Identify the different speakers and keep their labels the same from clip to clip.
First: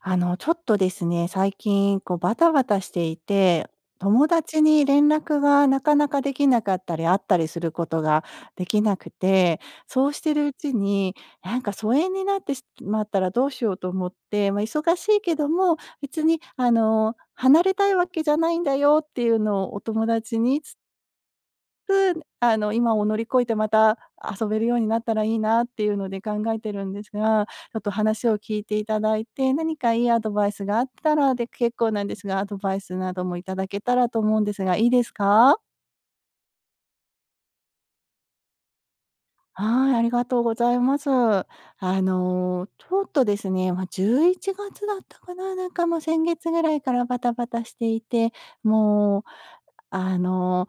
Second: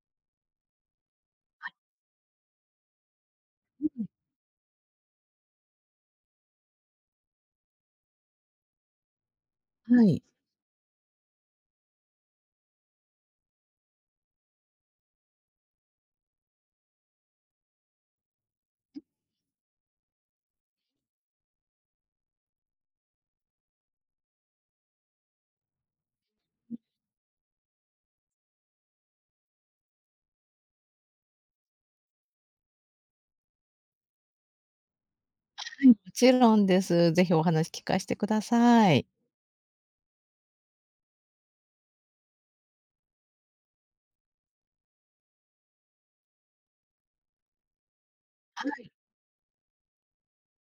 Speaker 1: ちょっとですね、最近、こう、バタバタしていて、友達に連絡がなかなかできなかったり、会ったりすることができなくて、
Speaker 2: は
Speaker 1: そうし
Speaker 2: い。
Speaker 1: てるうちに、なんか疎遠になってしまったらどうしようと思って、まあ、忙しいけども、別に、離れたいわけじゃないんだよっていうのをお友達に今を乗り越えてまた遊べるようになったらいいなっていうので考えてるんですが、ちょっと話を聞いていただいて、何かいいアドバイスがあったらで結構なんですが、アドバイスなどもいただけたらと思うんですが、いいですか？
Speaker 2: もちろんです。ぜひお話聞かしてください。
Speaker 1: はい、ありがとうございます。ちょっとですね、まあ、11月だったかな、なんかもう先月ぐらいからバタバタしていて、もうあの、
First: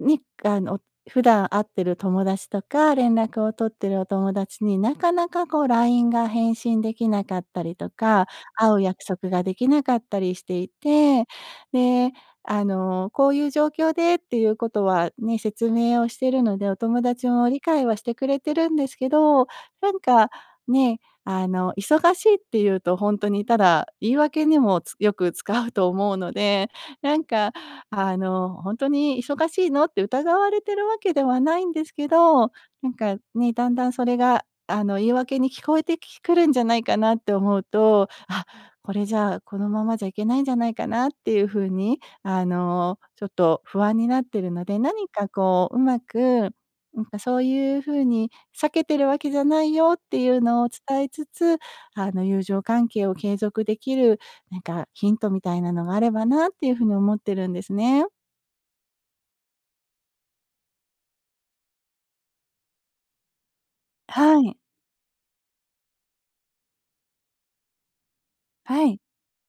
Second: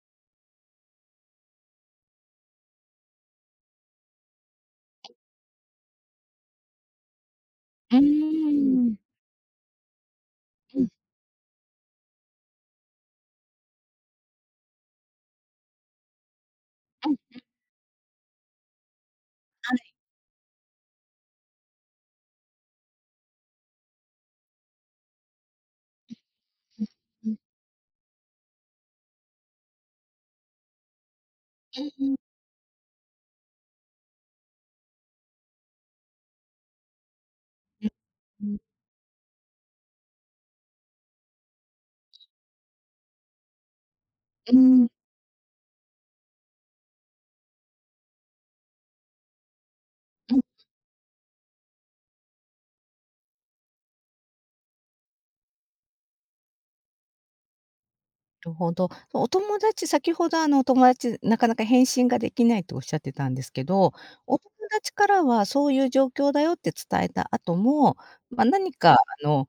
Speaker 1: にあの、普段会ってる友達とか、連絡を取ってるお友達になかなかこう LINE が返信できなかったりと
Speaker 2: うー
Speaker 1: か、
Speaker 2: ん、
Speaker 1: 会う約束ができなかったりしてい
Speaker 2: うん、うん
Speaker 1: て、で、こういう状況でっていうことはね、説明をしてるので、お友達
Speaker 2: う
Speaker 1: も理解はしてくれてるんですけど、なんかね、忙しいっていうとほんとにただ言い訳にもつよく使うと思うので、なん
Speaker 2: ん
Speaker 1: か本当に「忙しいの？」って疑われてるわけではないんですけど、なんかね、だんだんそれが、言い訳に聞こえてきくるんじゃないかなって思うと、あ、
Speaker 2: うんうん、うん、
Speaker 1: これじゃあ、このままじゃいけないんじゃないかなっていうふうに、ちょっと不安になってる
Speaker 2: う
Speaker 1: の
Speaker 2: ん、
Speaker 1: で、
Speaker 2: うん、
Speaker 1: 何かこう、うまく、なんかそういうふうに避けてるわけじゃないよっていう
Speaker 2: な
Speaker 1: のを伝えつつ、友情関係を継続できるなんかヒントみたいなのがあればなっていうふうに思ってるんですね。
Speaker 2: るほど。お友達先ほどお友達、なかなか返信ができないとおっしゃってたんですけど、
Speaker 1: は
Speaker 2: お友
Speaker 1: い。
Speaker 2: 達からはそういう状況だよって伝えた後も、ま、何
Speaker 1: は
Speaker 2: かあ
Speaker 1: い。
Speaker 2: の、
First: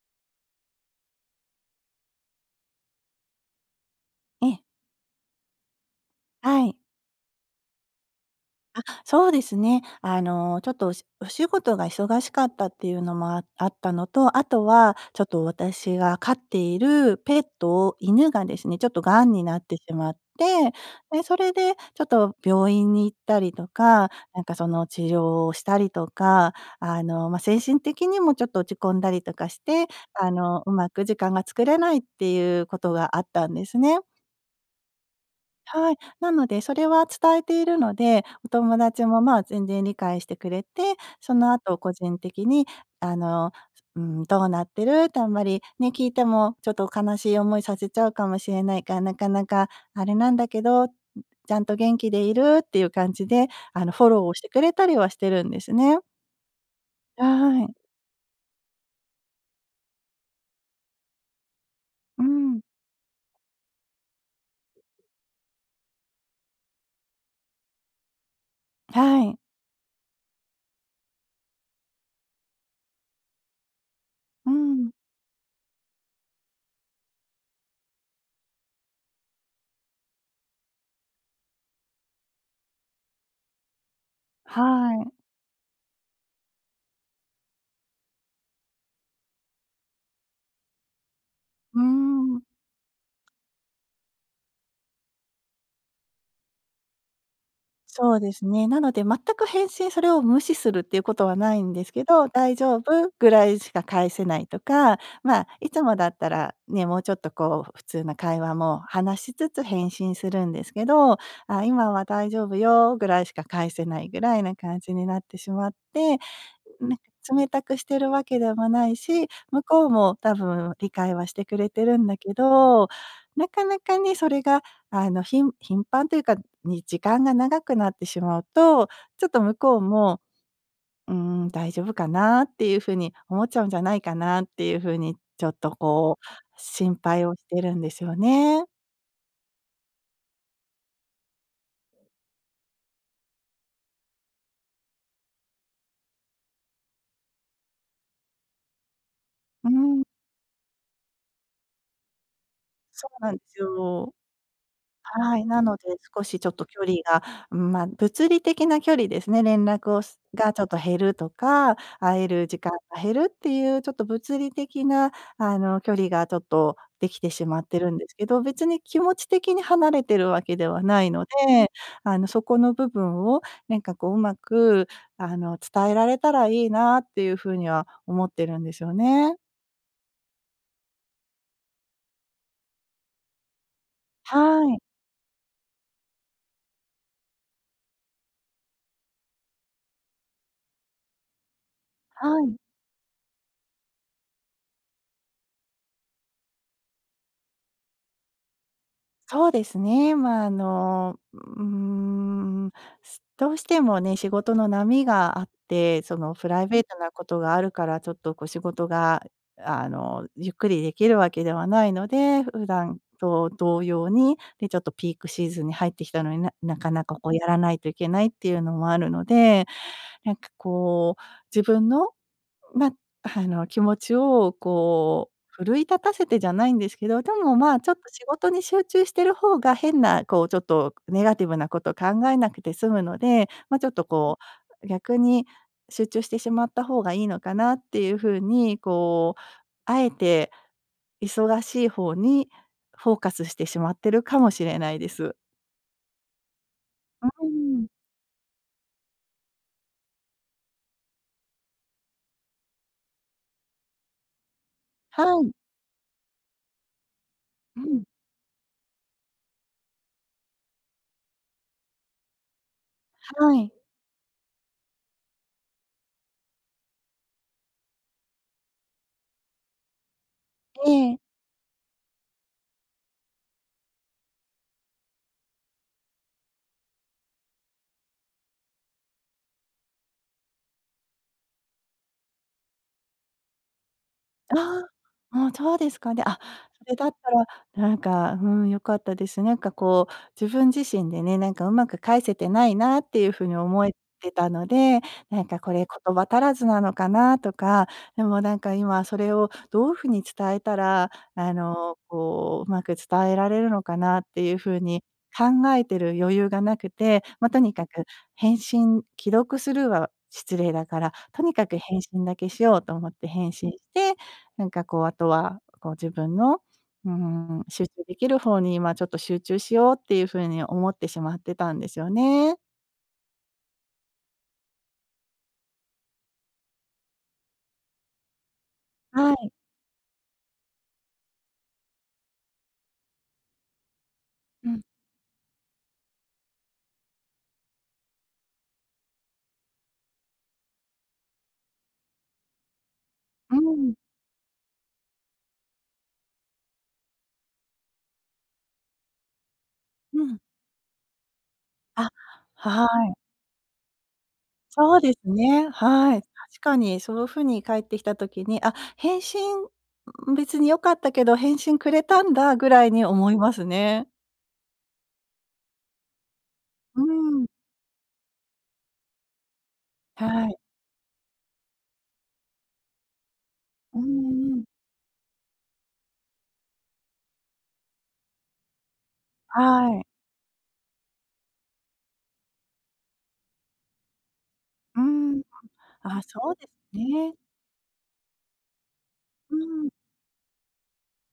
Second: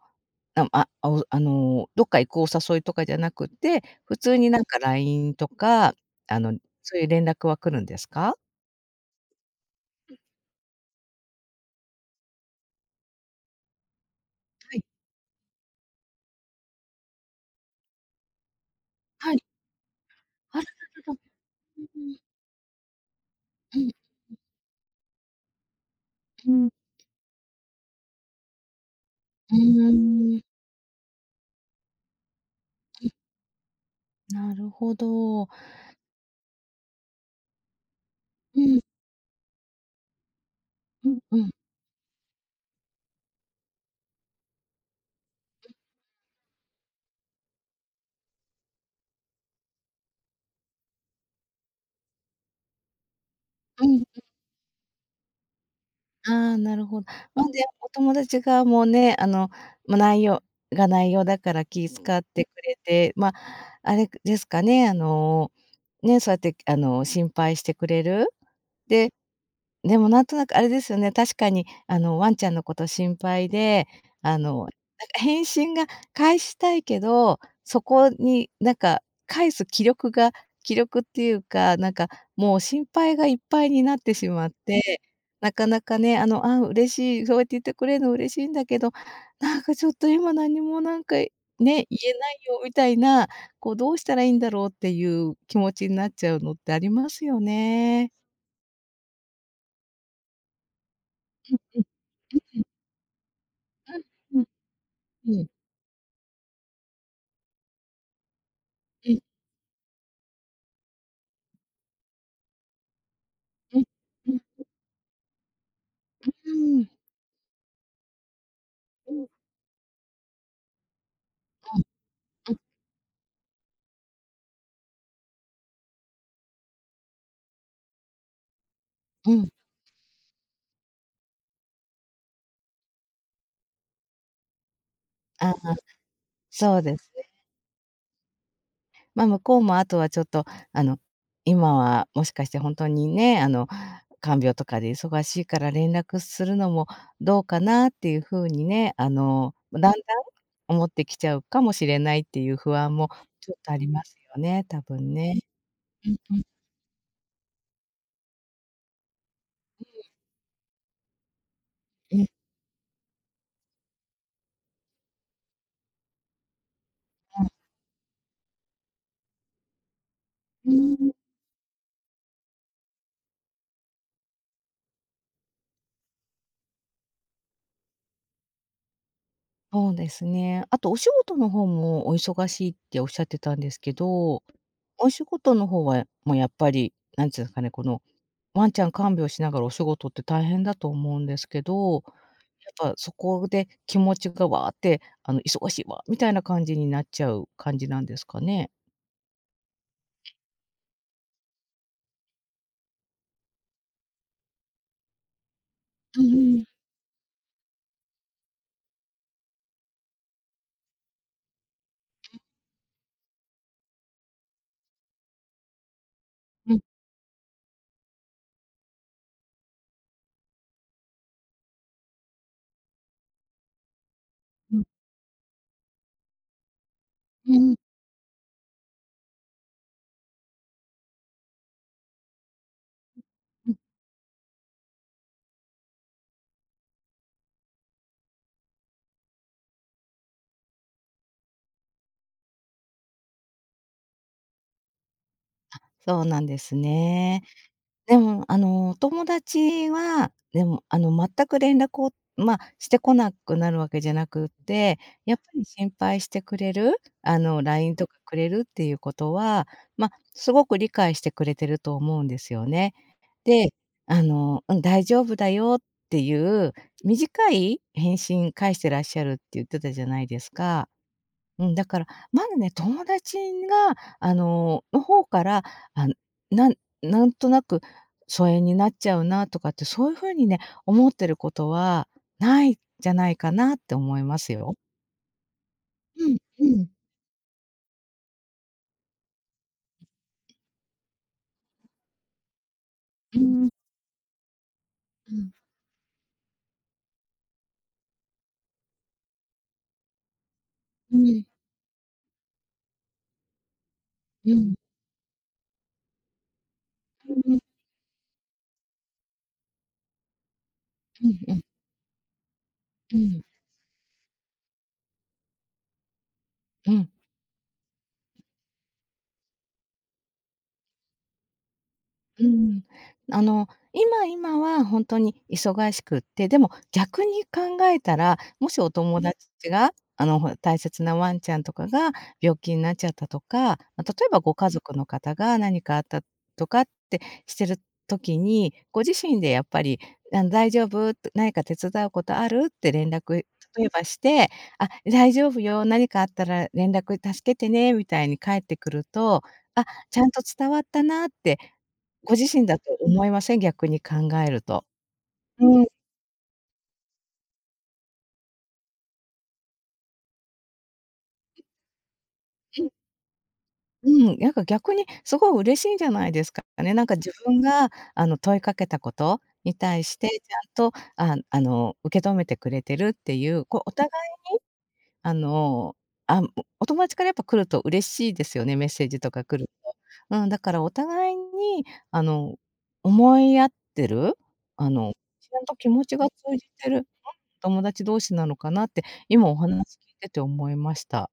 Speaker 2: あああおあの、どっか行くお誘いとかじゃなくて、普通
Speaker 1: え
Speaker 2: にな
Speaker 1: え。
Speaker 2: んか LINE とか、あの、
Speaker 1: はい。
Speaker 2: そういう連絡は来るんですか？
Speaker 1: そうですね。ちょっとおしお仕事が忙しかったっていうのもああったのと、あと
Speaker 2: はい。
Speaker 1: はちょっと私が飼っているペットを犬がですね、ちょっと癌
Speaker 2: は
Speaker 1: に
Speaker 2: い。
Speaker 1: なってしまっ
Speaker 2: あらら
Speaker 1: て、
Speaker 2: らら。
Speaker 1: で、それで
Speaker 2: う
Speaker 1: ちょ
Speaker 2: ん
Speaker 1: っ
Speaker 2: うん。
Speaker 1: と病院に行ったりと
Speaker 2: う
Speaker 1: か、なんかその治療をしたりとか、
Speaker 2: んうん。
Speaker 1: ま、精神的にもちょっと落ち込んだりとか
Speaker 2: う
Speaker 1: して、
Speaker 2: ーん、
Speaker 1: うまく時間が作れないっていうことがあったんですね。
Speaker 2: なるほど。
Speaker 1: はい。なので、それは伝えているので、お
Speaker 2: う
Speaker 1: 友
Speaker 2: ん、
Speaker 1: 達も、まあ、全然理解してくれて、
Speaker 2: うん、
Speaker 1: そ
Speaker 2: うん、
Speaker 1: の後個人的に、あの、うん、どうなってるってあんまりね、聞いてもちょっと悲しい思いさせちゃうかもしれないから、なかなかあれなんだけど、ちゃんと元気でいるっていう感じで、
Speaker 2: うん。
Speaker 1: フォローをしてくれたりはしてるんですね。
Speaker 2: ああ、なるほど。ま、で、
Speaker 1: はい。
Speaker 2: お友達がもうね、ま、内容が内容だから気遣
Speaker 1: う
Speaker 2: って
Speaker 1: ん。
Speaker 2: くれて、ま、あれですかね、ね、そうやって、心配してくれる。で、
Speaker 1: はい。
Speaker 2: でもなんとなくあれですよね、確かにワンちゃんのこと心配で、
Speaker 1: う
Speaker 2: なんか
Speaker 1: ん。
Speaker 2: 返信が返したいけど、そこになんか返す気力っていうか、なんかもう心配がいっぱいになってしまって、
Speaker 1: はい。
Speaker 2: なかなかね、あ、嬉しい、そうやって言ってくれるの嬉しいんだけど、なんかちょっと今何もなんか、ね、言
Speaker 1: う
Speaker 2: えない
Speaker 1: ん。
Speaker 2: よみたいな、こうどうしたらいいんだろうっていう気持ちになっちゃうのってありますよね。
Speaker 1: そうですね。なので全く返信それを無視するっていうことはないん
Speaker 2: うん
Speaker 1: ですけど、「大
Speaker 2: うん。
Speaker 1: 丈夫？」ぐらいしか返せな
Speaker 2: うんうん。
Speaker 1: いとか、
Speaker 2: う
Speaker 1: まあ、
Speaker 2: ん、
Speaker 1: いつもだったらね、もうちょっとこう普通な会話も
Speaker 2: うん、
Speaker 1: 話しつつ返信するんですけど、「あ、今は大丈夫よ」ぐらいしか返
Speaker 2: う
Speaker 1: せ
Speaker 2: ん、
Speaker 1: ないぐ
Speaker 2: う
Speaker 1: ら
Speaker 2: ん、
Speaker 1: いな感じになってしまって、
Speaker 2: うん、う
Speaker 1: な
Speaker 2: ん、
Speaker 1: んか冷たくしてるわけでもないし、
Speaker 2: う
Speaker 1: 向こうも多分理解はしてくれてるんだけ
Speaker 2: ん、
Speaker 1: ど、なかなかね、それがひん頻繁というか、に時間が長くなってしまうと、ちょっ
Speaker 2: う
Speaker 1: と
Speaker 2: ん。
Speaker 1: 向こうも、うーん、大丈夫かなっていう風に思っちゃうんじゃないかなっていう風に、ちょ
Speaker 2: あ、
Speaker 1: っとこう、
Speaker 2: そう
Speaker 1: 心
Speaker 2: です
Speaker 1: 配
Speaker 2: ね。
Speaker 1: をしてるんですよね。
Speaker 2: ま、向こうもあとはちょっと、あの、今はもしかしてほんとにね、看病とかで忙しいから連絡するのもどうかなっていう風にね、
Speaker 1: う
Speaker 2: だんだん
Speaker 1: ん、
Speaker 2: 思ってきちゃうかもしれないっていう不安
Speaker 1: そ
Speaker 2: も
Speaker 1: うなんで
Speaker 2: ちょ
Speaker 1: す
Speaker 2: っとありま
Speaker 1: よ。
Speaker 2: すよね、多分
Speaker 1: は
Speaker 2: ね。
Speaker 1: い、なので、
Speaker 2: うん
Speaker 1: 少
Speaker 2: う
Speaker 1: し
Speaker 2: ん、
Speaker 1: ちょっと距離が、うんまあ、物理的な距離ですね、連絡をすがちょっと減るとか、
Speaker 2: うん、
Speaker 1: 会
Speaker 2: う
Speaker 1: える時間が減るっていうちょっと物理的な、距離がちょっとできてし
Speaker 2: ん。
Speaker 1: まってるんですけど、別に気持ち的に離れてるわけで
Speaker 2: う
Speaker 1: は
Speaker 2: ー
Speaker 1: ない
Speaker 2: ん。
Speaker 1: ので、そこの部分をなんかこう、うまく、伝えられたらいいなっていうふうには思ってるんですよね。
Speaker 2: そうですね。あとお仕事の方もお忙しいっておっしゃってたんですけ
Speaker 1: は
Speaker 2: ど、
Speaker 1: い、
Speaker 2: お仕事の方は、もうやっぱり、なんていうんですかね、この、ワンちゃん看病しながらお仕事って大変だと思うんですけど、や
Speaker 1: はい。
Speaker 2: っぱそこで気持ちがわーって、忙しいわみたいな感じになっちゃう感じなんですかね？
Speaker 1: そうですね。まあ、うーん、すどうしてもね、仕事の波があって、そ
Speaker 2: う
Speaker 1: の
Speaker 2: ん
Speaker 1: プ
Speaker 2: う
Speaker 1: ラ
Speaker 2: ん。
Speaker 1: イベートなことがあるから、ちょっとこう仕事が、ゆっくりできるわけではないので、普段と同様に、で、ちょっとピークシーズンに入ってきたのに、な
Speaker 2: う
Speaker 1: な
Speaker 2: ん
Speaker 1: かなかこうやらないといけないっていうのもあるので、なんかこう、自分のま、気持ちを
Speaker 2: うん。
Speaker 1: こう奮い立たせてじゃないんですけど、でも、
Speaker 2: う
Speaker 1: ま
Speaker 2: ん
Speaker 1: あ、ちょっと仕事に集中してる方が変なこうちょっとネガティブなことを考えなくて済むので、
Speaker 2: うん。
Speaker 1: ま、ちょっとこう逆に集中してしまった方がいいのかなっていう風に、こう、あえて忙しい方にフォーカスしてしまってるかもしれないです。う
Speaker 2: そうなんです
Speaker 1: ー
Speaker 2: ね。
Speaker 1: ん。
Speaker 2: でも、お友達は、でも、全く連絡を、まあ、してこなくなるわけじゃなくって、
Speaker 1: は
Speaker 2: やっぱ
Speaker 1: い。
Speaker 2: り心配してくれる、
Speaker 1: う
Speaker 2: LINE
Speaker 1: ん、
Speaker 2: とかくれるっていうことは、まあ、すごく理解してくれてると思うんですよね。
Speaker 1: は
Speaker 2: で、
Speaker 1: い。
Speaker 2: うん、大丈夫だよっていう短い返信返してらっしゃるって言ってたじゃないですか。
Speaker 1: ええ。
Speaker 2: うん、だから、まずね、友達が、あの、の方から、あ、なんなんとなく疎遠になっちゃうなとかって、そういう風にね、思ってることはないんじゃないかなって思います
Speaker 1: あ
Speaker 2: よ。
Speaker 1: あ、もうそうですかね。
Speaker 2: う
Speaker 1: あ、
Speaker 2: ん
Speaker 1: そ
Speaker 2: う
Speaker 1: れだったら、なんか、うん、良かったです。なんかこう、自分自身でね、なんかうまく返せてないなっていう風に
Speaker 2: ん。
Speaker 1: 思えてたので、
Speaker 2: う
Speaker 1: なん
Speaker 2: ん。
Speaker 1: かこれ言葉足らずなのかなとか、でもなんか今それをどういう風に伝えたら、
Speaker 2: うん。
Speaker 1: こう、うまく伝えられるのかなってい
Speaker 2: う
Speaker 1: う
Speaker 2: ん。
Speaker 1: 風に考えてる余裕がなくて、ま、
Speaker 2: うんう
Speaker 1: と
Speaker 2: ん
Speaker 1: にかく返信既読スルーは失礼だから、
Speaker 2: うん
Speaker 1: とに
Speaker 2: うん。
Speaker 1: かく返信だけしようと思っ
Speaker 2: う
Speaker 1: て
Speaker 2: ん。
Speaker 1: 返信してなんかこう、あとは、こう自分の、
Speaker 2: う
Speaker 1: う
Speaker 2: ん。
Speaker 1: ーん、集中できる方に今ちょっと集中しようっていう風に思ってしまってたんですよ
Speaker 2: う
Speaker 1: ね。
Speaker 2: ん。あの、今は本当に忙しくって、でも逆に考えたら、もしお友
Speaker 1: は
Speaker 2: 達
Speaker 1: い、
Speaker 2: が、ほら、大切なワンちゃんとかが病気になっちゃったとか、ま、例えばご
Speaker 1: う
Speaker 2: 家
Speaker 1: ん。
Speaker 2: 族の方が何かあったとかってしてる時に、ご自身でやっぱり、「大丈夫？」って何か手伝うことある？」って連絡、
Speaker 1: う
Speaker 2: 例え
Speaker 1: ん、
Speaker 2: ばして、「あ、大丈夫よ。何かあったら連絡助けてね」みたいに返ってくると、「あ、ち
Speaker 1: う
Speaker 2: ゃん
Speaker 1: ん。
Speaker 2: と伝わったな」って
Speaker 1: あ、
Speaker 2: ご自身だ
Speaker 1: は
Speaker 2: と
Speaker 1: い、
Speaker 2: 思いません？逆に考えると。
Speaker 1: そうですね、
Speaker 2: うん。
Speaker 1: はい。確かにそういう風に返ってきた時に、あ、返信、ん別に良かったけど、返信くれたんだぐらいに思いますね。
Speaker 2: うん、うん、なんか逆にすごい嬉しいんじゃないですかね。
Speaker 1: う
Speaker 2: なんか自
Speaker 1: ん、
Speaker 2: 分が問いかけたことに対して、ち
Speaker 1: はい。
Speaker 2: ゃんと受け止めてくれてるっていう、こうお
Speaker 1: う
Speaker 2: 互い
Speaker 1: んうん。
Speaker 2: あの、あ、お友達からやっぱ来ると嬉しいですよね、メッセージとか来ると。
Speaker 1: はい。
Speaker 2: うん、だからお互いに思い合ってる、あ
Speaker 1: う
Speaker 2: の、
Speaker 1: ん。
Speaker 2: ちゃんと気持ち
Speaker 1: あ、
Speaker 2: が通
Speaker 1: そうで
Speaker 2: じて
Speaker 1: す
Speaker 2: る
Speaker 1: ね。
Speaker 2: 友達同士なのかなって、今
Speaker 1: う
Speaker 2: お
Speaker 1: ん。
Speaker 2: 話聞いてて思いました。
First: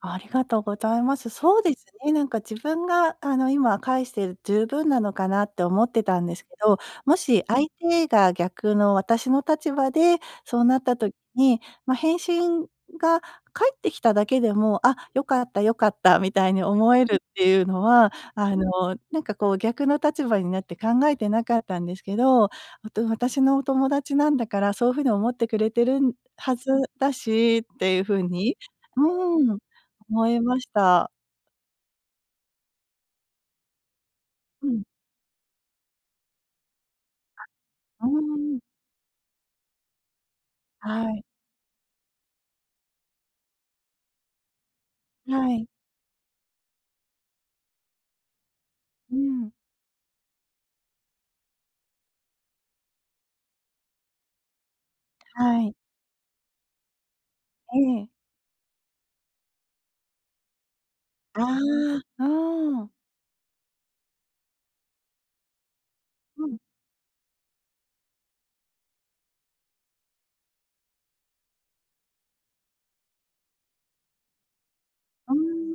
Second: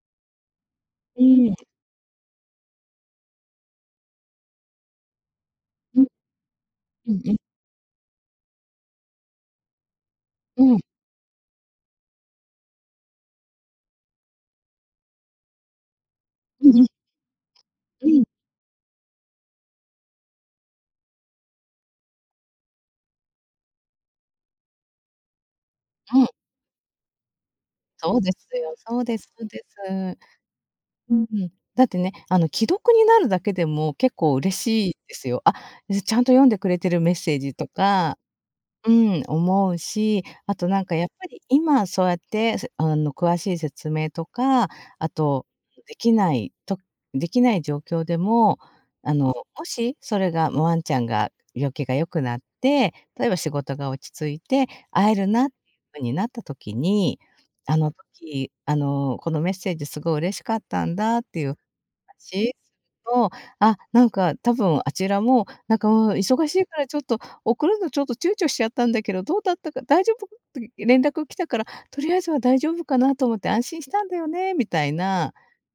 Speaker 1: ありがとうございま
Speaker 2: え
Speaker 1: す。
Speaker 2: え、
Speaker 1: そうですね、なんか自分があの今返してる十分なのかなって思っ
Speaker 2: う
Speaker 1: て
Speaker 2: ん、
Speaker 1: たんですけど、
Speaker 2: う
Speaker 1: も
Speaker 2: んうん、
Speaker 1: し相手が逆の私の立場でそ
Speaker 2: う
Speaker 1: うな
Speaker 2: ん、
Speaker 1: った時に、まあ、返信が返ってきただけでも、あ、良かった良かったみたいに
Speaker 2: うんうん、
Speaker 1: 思えるっていうの
Speaker 2: う
Speaker 1: は、
Speaker 2: ん、
Speaker 1: なんかこう逆の立場になって考えてなかったんですけど、あと私のお友達なんだからそういうふうに思ってくれてる
Speaker 2: うん、
Speaker 1: はずだしっていうふ
Speaker 2: そう
Speaker 1: う
Speaker 2: で
Speaker 1: に
Speaker 2: すよ、そうですそう
Speaker 1: うん。
Speaker 2: で
Speaker 1: 思
Speaker 2: す。
Speaker 1: いました。
Speaker 2: うん。だってね、既読になるだけでも結構嬉
Speaker 1: うん。
Speaker 2: しいですよ。あ、ちゃんと読んでくれてるメッセージと
Speaker 1: う
Speaker 2: か、
Speaker 1: ーん。
Speaker 2: うん、思うし、あとなんか
Speaker 1: は
Speaker 2: やっ
Speaker 1: い。
Speaker 2: ぱり今そうやって、せあの、詳しい説明とか、あと、
Speaker 1: はい。
Speaker 2: できないとできない状況でも、
Speaker 1: うん。
Speaker 2: もしそれが、もうワンちゃんが病気が良くなって、例えば仕事が落ち着いて会えるなって
Speaker 1: はい。
Speaker 2: いう風になった時に、あ
Speaker 1: え
Speaker 2: の
Speaker 1: え。
Speaker 2: 時、このメッセージすごい嬉しかったんだっ
Speaker 1: あ
Speaker 2: て
Speaker 1: あ。
Speaker 2: いう
Speaker 1: う
Speaker 2: する
Speaker 1: ーん。
Speaker 2: と、あ、なんか多分あちらも、なんか「うん、
Speaker 1: う
Speaker 2: 忙し
Speaker 1: ん。
Speaker 2: いからちょっと送るのちょっと躊躇しちゃったんだけど、どうだったか大丈夫？」って連絡来たから、とりあえずは大丈夫かなと思って安心したんだよね、みたいな、
Speaker 1: う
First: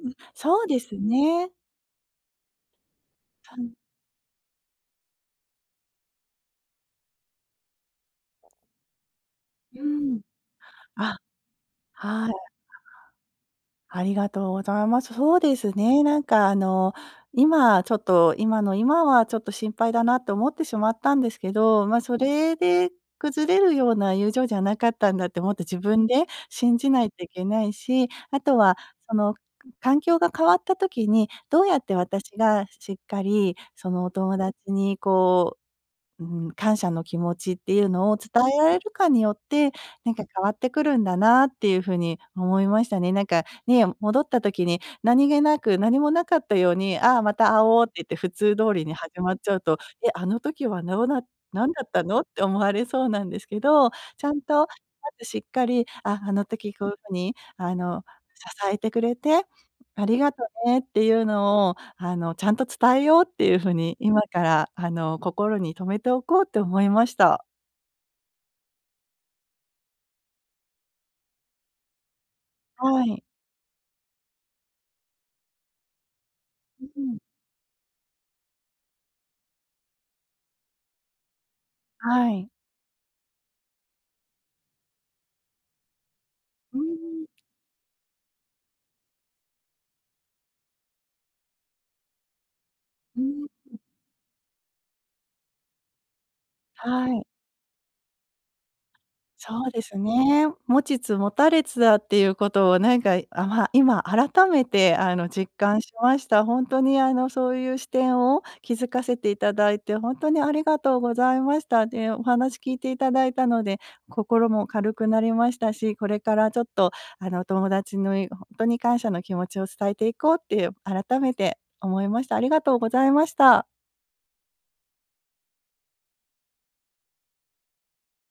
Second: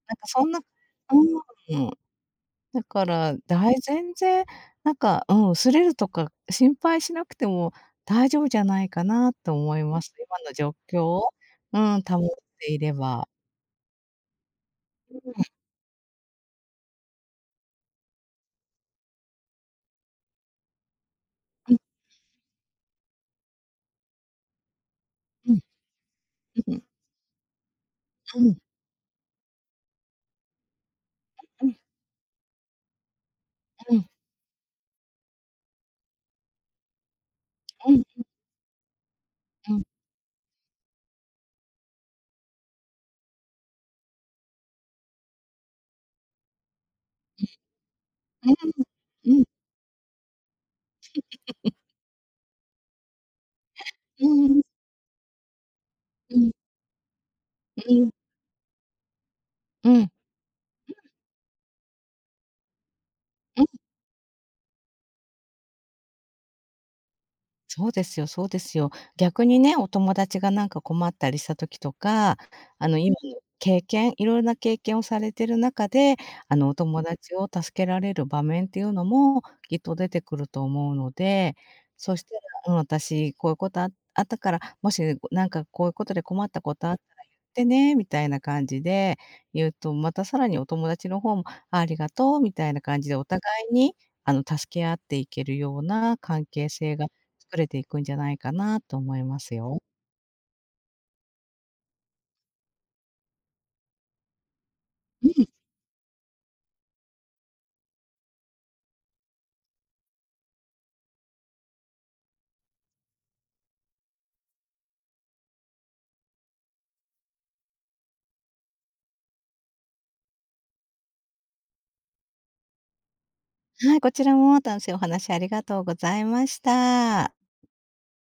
Speaker 1: ーん、
Speaker 2: なんかそんな、う
Speaker 1: そうですね。
Speaker 2: ーん。だから、
Speaker 1: うん。
Speaker 2: 全然なんか、うん、擦れるとか心配しなくても大丈夫じゃないかなと
Speaker 1: う
Speaker 2: 思
Speaker 1: ー
Speaker 2: います。
Speaker 1: ん。
Speaker 2: 今の状況
Speaker 1: あ、
Speaker 2: を、うん、保っ
Speaker 1: はい。
Speaker 2: ていれば。
Speaker 1: ありがとうございます。そうですね。なんかあの、今ちょっと、今の今はちょっと心配だなと思ってしまったんですけ
Speaker 2: うん
Speaker 1: ど、ま、それで崩れるような友情じゃなかったんだっても
Speaker 2: う
Speaker 1: っ
Speaker 2: ん、
Speaker 1: と自分で
Speaker 2: うん、
Speaker 1: 信
Speaker 2: うん、
Speaker 1: じないといけないし、
Speaker 2: う
Speaker 1: あ
Speaker 2: ん、
Speaker 1: とはその、環境が変わった時に、ど
Speaker 2: う
Speaker 1: うや
Speaker 2: ん、
Speaker 1: って私がしっかりその
Speaker 2: う
Speaker 1: お友達にこううん、感謝の気持ちっていう
Speaker 2: ん、うん。
Speaker 1: のを伝えられるかによって、なんか変わってくるんだなっていう風に思いましたね。なんかね、戻った時に何気なく何もなかったように、「ああ、また会おう」って言って普
Speaker 2: うん。
Speaker 1: 通通りに始まっ
Speaker 2: うん。
Speaker 1: ちゃうと、「え、あの時はどうな何だったの？」って思われそうなんですけど、ち
Speaker 2: う
Speaker 1: ゃん
Speaker 2: んうん。
Speaker 1: とまずしっかり、「あ、あ
Speaker 2: う
Speaker 1: の
Speaker 2: ん。
Speaker 1: 時こういう風に
Speaker 2: うん。
Speaker 1: 支えてくれて、
Speaker 2: うんう
Speaker 1: あ
Speaker 2: ん、
Speaker 1: りがとねっていうのを、ちゃんと伝えようっていう風に、今から、心に留めておこうって思いました。
Speaker 2: そうですよ、そうですよ。逆にね、お友達がなんか困ったりした時とか、
Speaker 1: は
Speaker 2: 今
Speaker 1: い。
Speaker 2: の経験いろいろな経験をされてる中で、お
Speaker 1: う
Speaker 2: 友
Speaker 1: ん。
Speaker 2: 達を助けられる場面っていうのもきっと出てくると思うので、そし
Speaker 1: は
Speaker 2: た
Speaker 1: い。
Speaker 2: ら、うん、私こういうことあったから、もしなんかこういうことで困ったこ
Speaker 1: う
Speaker 2: とあったら
Speaker 1: ん、
Speaker 2: 言ってねみたいな感じで言うと、またさらにお友達の方も、あ、ありがとうみたいな感じで
Speaker 1: う
Speaker 2: お互
Speaker 1: ん。
Speaker 2: いに、助け合っていけるような関係性
Speaker 1: は
Speaker 2: が
Speaker 1: い。
Speaker 2: 作れていくんじゃないかなと思いま
Speaker 1: そ
Speaker 2: す
Speaker 1: うで
Speaker 2: よ。
Speaker 1: すね。持ちつ持たれつだっていうことをなんか、あ、まあ、今改めてあの
Speaker 2: うん、
Speaker 1: 実感しました。本当にあのそういう視点を気づかせていただいて、本当にありがとうございました。で、お話聞いていただいたので、心も軽くなりましたし、これからちょっとあの友達の本当に感謝の気持ちを伝えていこうって改めて思いました。ありがとうございました。
Speaker 2: はい、こちらも楽しいお話ありがとうございました。